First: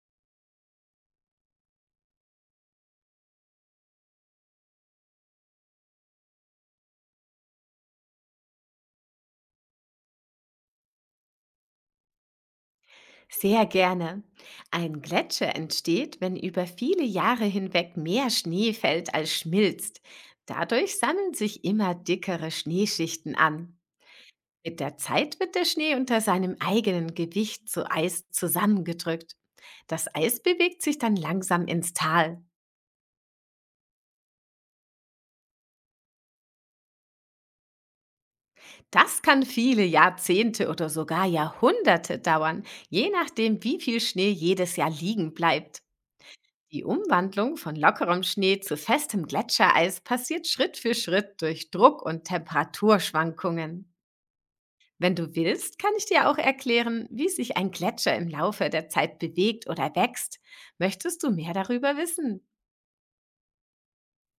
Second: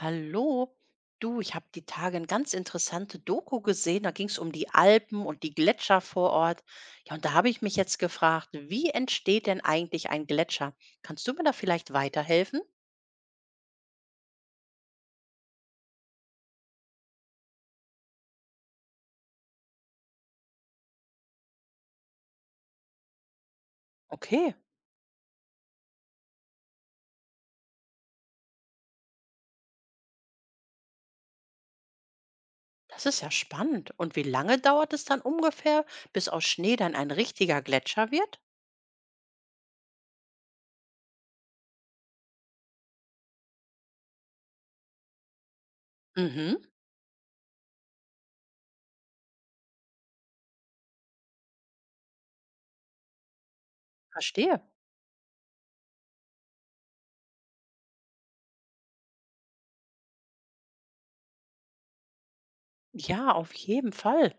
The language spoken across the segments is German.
Hallo, du, ich habe die Tage eine ganz interessante Doku gesehen. Da ging es um die Alpen und die Gletscher vor Ort. Ja, und da habe ich mich jetzt gefragt, wie entsteht denn eigentlich ein Gletscher? Kannst du mir da vielleicht weiterhelfen? Sehr gerne. Ein Gletscher entsteht, wenn über viele Jahre hinweg mehr Schnee fällt als schmilzt. Dadurch sammeln sich immer dickere Schneeschichten an. Okay, Mit der Zeit wird der Schnee unter seinem eigenen Gewicht zu Eis zusammengedrückt. Das Eis bewegt sich dann langsam ins Tal. das ist ja spannend. Und wie lange dauert es dann ungefähr, bis aus Schnee dann ein richtiger Gletscher wird? Das kann viele Jahrzehnte oder sogar Jahrhunderte dauern, je nachdem, wie viel Schnee jedes Jahr liegen bleibt. Mhm, Die Umwandlung von lockerem Schnee zu festem Gletschereis passiert Schritt für Schritt durch Druck und Temperaturschwankungen. verstehe. Wenn du willst, kann ich dir auch erklären, wie sich ein Gletscher im Laufe der Zeit bewegt oder wächst. Möchtest du mehr darüber wissen? Ja, auf jeden Fall.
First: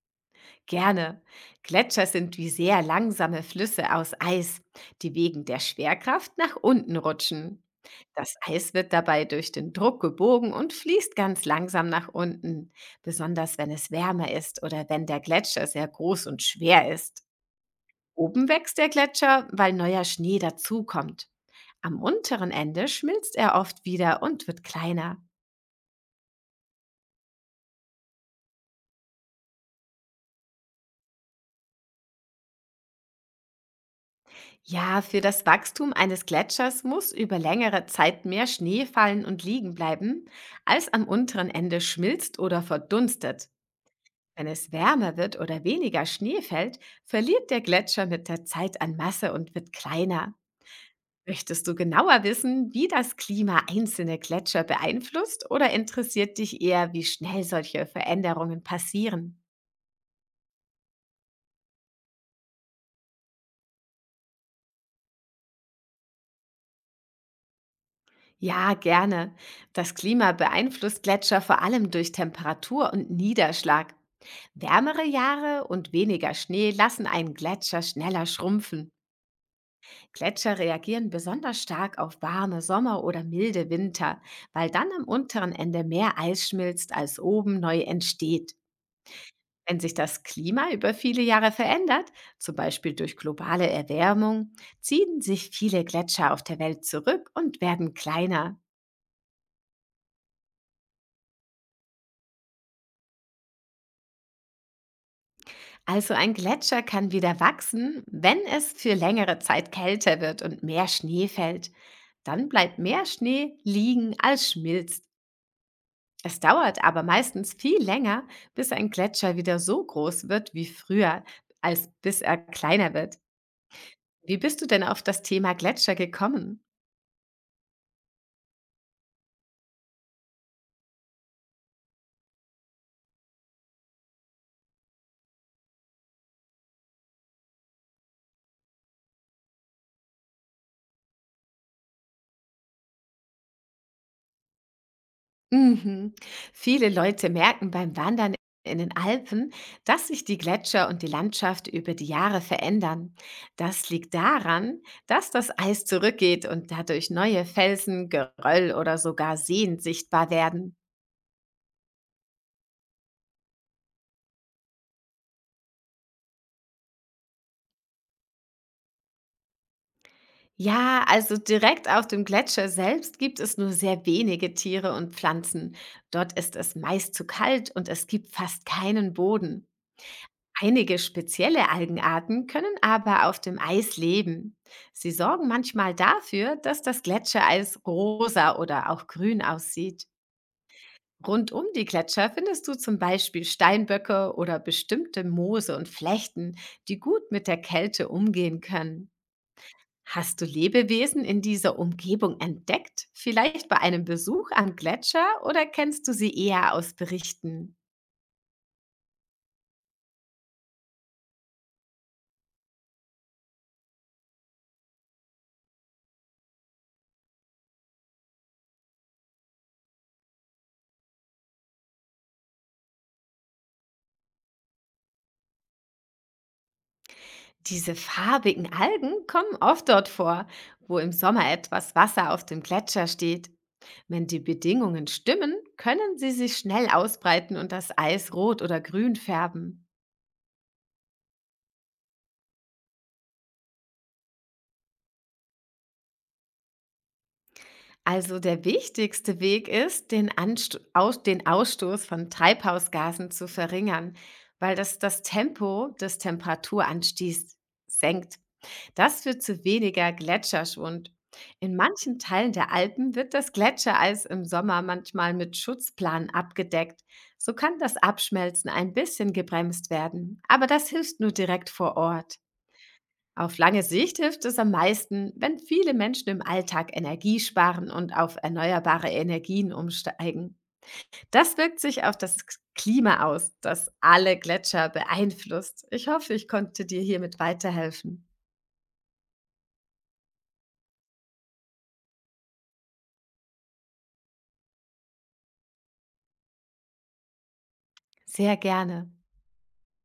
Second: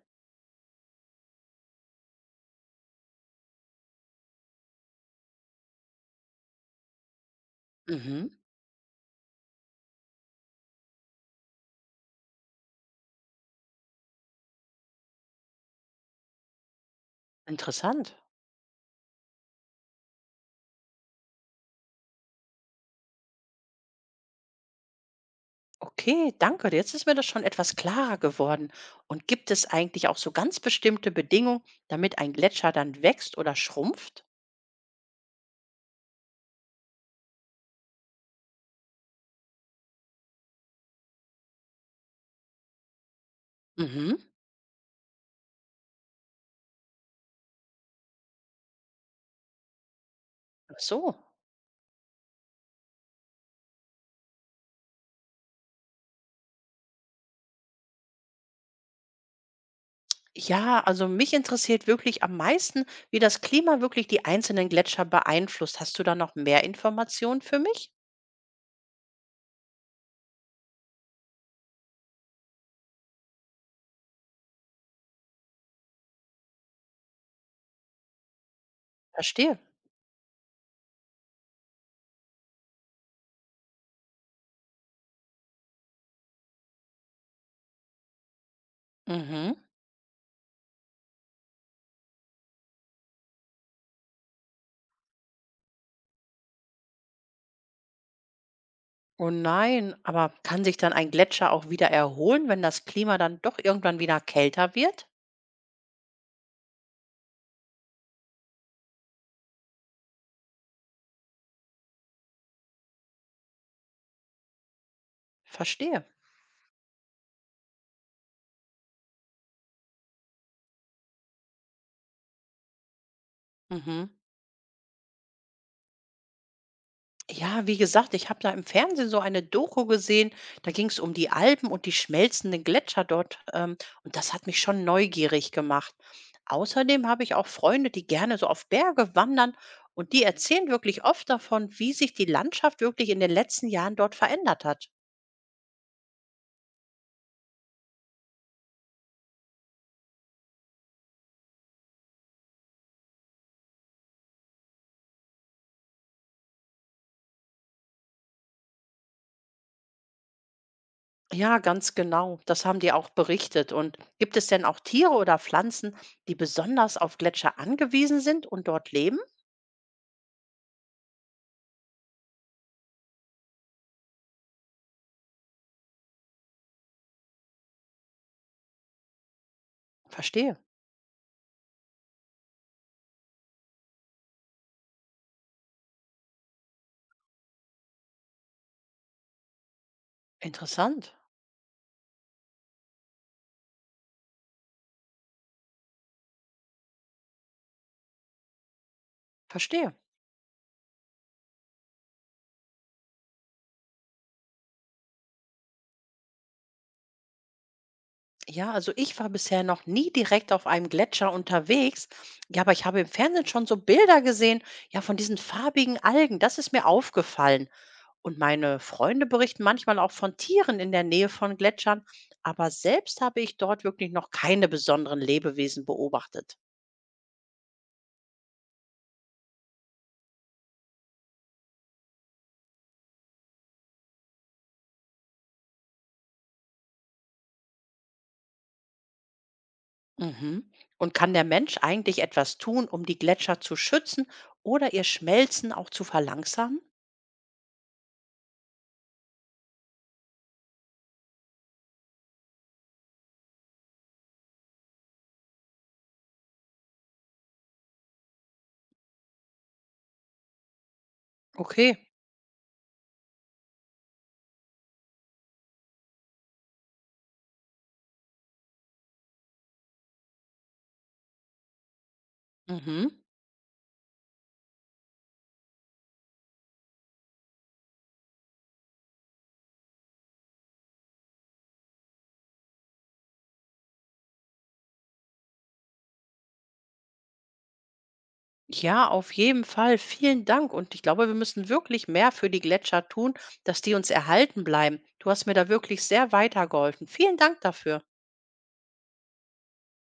Gerne. Gletscher sind wie sehr langsame Flüsse aus Eis, die wegen der Schwerkraft nach unten rutschen. Mhm, Das Eis wird dabei durch den Druck gebogen und fließt ganz langsam nach unten, besonders wenn es wärmer ist oder wenn der Gletscher sehr groß und schwer ist. interessant. Oben wächst der Gletscher, weil neuer Schnee dazukommt. Am unteren Ende schmilzt er oft wieder und wird kleiner. Okay, danke. Jetzt ist mir das schon etwas klarer geworden. Und gibt es eigentlich auch so ganz bestimmte Bedingungen, damit ein Gletscher dann wächst oder schrumpft? Ja, für das Wachstum eines Gletschers muss über längere Zeit mehr Schnee fallen und liegen bleiben, als am unteren Ende schmilzt oder verdunstet. Mhm. Wenn es wärmer wird oder weniger Schnee fällt, verliert der Gletscher mit der Zeit an Masse und wird kleiner. Ach so. Möchtest du genauer wissen, wie das Klima einzelne Gletscher beeinflusst, oder interessiert dich eher, wie schnell solche Veränderungen passieren? Ja, also mich interessiert wirklich am meisten, wie das Klima wirklich die einzelnen Gletscher beeinflusst. Hast du da noch mehr Informationen für mich? Ja, gerne. Das Klima beeinflusst Gletscher vor allem durch Temperatur und Niederschlag. Wärmere Jahre und weniger Schnee lassen einen Gletscher schneller schrumpfen. Verstehe. Gletscher reagieren besonders stark auf warme Sommer oder milde Winter, weil dann am unteren Ende mehr Eis schmilzt, als oben neu entsteht. Mhm. Wenn sich das Klima über viele Jahre verändert, zum Beispiel durch globale Erwärmung, ziehen sich viele Gletscher auf der Welt zurück und werden kleiner. Oh nein, aber kann sich dann ein Gletscher auch wieder erholen, wenn das Klima dann doch irgendwann wieder kälter wird? Also ein Gletscher kann wieder wachsen, wenn es für längere Zeit kälter wird und mehr Schnee fällt. Dann bleibt mehr Schnee liegen als schmilzt. Verstehe. Es dauert aber meistens viel länger, bis ein Gletscher wieder so groß wird wie früher, als bis er kleiner wird. Mhm. Wie bist du denn auf das Thema Gletscher gekommen? Ja, wie gesagt, ich habe da im Fernsehen so eine Doku gesehen, da ging es um die Alpen und die schmelzenden Gletscher dort, und das hat mich schon neugierig gemacht. Außerdem habe ich auch Freunde, die gerne so auf Berge wandern und die erzählen wirklich oft davon, wie sich die Landschaft wirklich in den letzten Jahren dort verändert hat. Mhm. Viele Leute merken beim Wandern in den Alpen, dass sich die Gletscher und die Landschaft über die Jahre verändern. Das liegt daran, dass das Eis zurückgeht und dadurch neue Felsen, Geröll oder sogar Seen sichtbar werden. Ja, ganz genau, das haben die auch berichtet. Und gibt es denn auch Tiere oder Pflanzen, die besonders auf Gletscher angewiesen sind und dort leben? Ja, also direkt auf dem Gletscher selbst gibt es nur sehr wenige Tiere und Pflanzen. Dort ist es meist zu kalt und es gibt fast keinen Boden. Verstehe. Einige spezielle Algenarten können aber auf dem Eis leben. Sie sorgen manchmal dafür, dass das Gletschereis rosa oder auch grün aussieht. Interessant. Rund um die Gletscher findest du zum Beispiel Steinböcke oder bestimmte Moose und Flechten, die gut mit der Kälte umgehen können. Verstehe. Hast du Lebewesen in dieser Umgebung entdeckt? Vielleicht bei einem Besuch am Gletscher, oder kennst du sie eher aus Berichten? Ja, also ich war bisher noch nie direkt auf einem Gletscher unterwegs. Ja, aber ich habe im Fernsehen schon so Bilder gesehen, ja, von diesen farbigen Algen. Das ist mir aufgefallen. Und meine Freunde berichten manchmal auch von Tieren in der Nähe von Gletschern. Aber selbst habe ich dort wirklich noch keine besonderen Lebewesen beobachtet. Diese farbigen Algen kommen oft dort vor, wo im Sommer etwas Wasser auf dem Gletscher steht. Wenn die Bedingungen stimmen, können sie sich schnell ausbreiten und das Eis rot oder grün färben. Mhm. Und kann der Mensch eigentlich etwas tun, um die Gletscher zu schützen oder ihr Schmelzen auch zu verlangsamen? Also der wichtigste Weg ist, den Ausstoß von Treibhausgasen zu verringern, weil das das Tempo des Temperaturanstiegs senkt. Das führt zu weniger Gletscherschwund. In Okay. manchen Teilen der Alpen wird das Gletschereis im Sommer manchmal mit Schutzplan abgedeckt. So kann das Abschmelzen ein bisschen gebremst werden. Aber das hilft nur direkt vor Ort. Mhm. Auf lange Sicht hilft es am meisten, wenn viele Menschen im Alltag Energie sparen und auf erneuerbare Energien umsteigen. Das wirkt sich auf das Klima aus, das alle Gletscher beeinflusst. Ich hoffe, ich konnte dir hiermit weiterhelfen. Ja, auf jeden Fall. Vielen Dank. Und ich glaube, wir müssen wirklich mehr für die Gletscher tun, dass die uns erhalten bleiben. Du hast mir da wirklich sehr weitergeholfen. Vielen Dank dafür. Sehr gerne.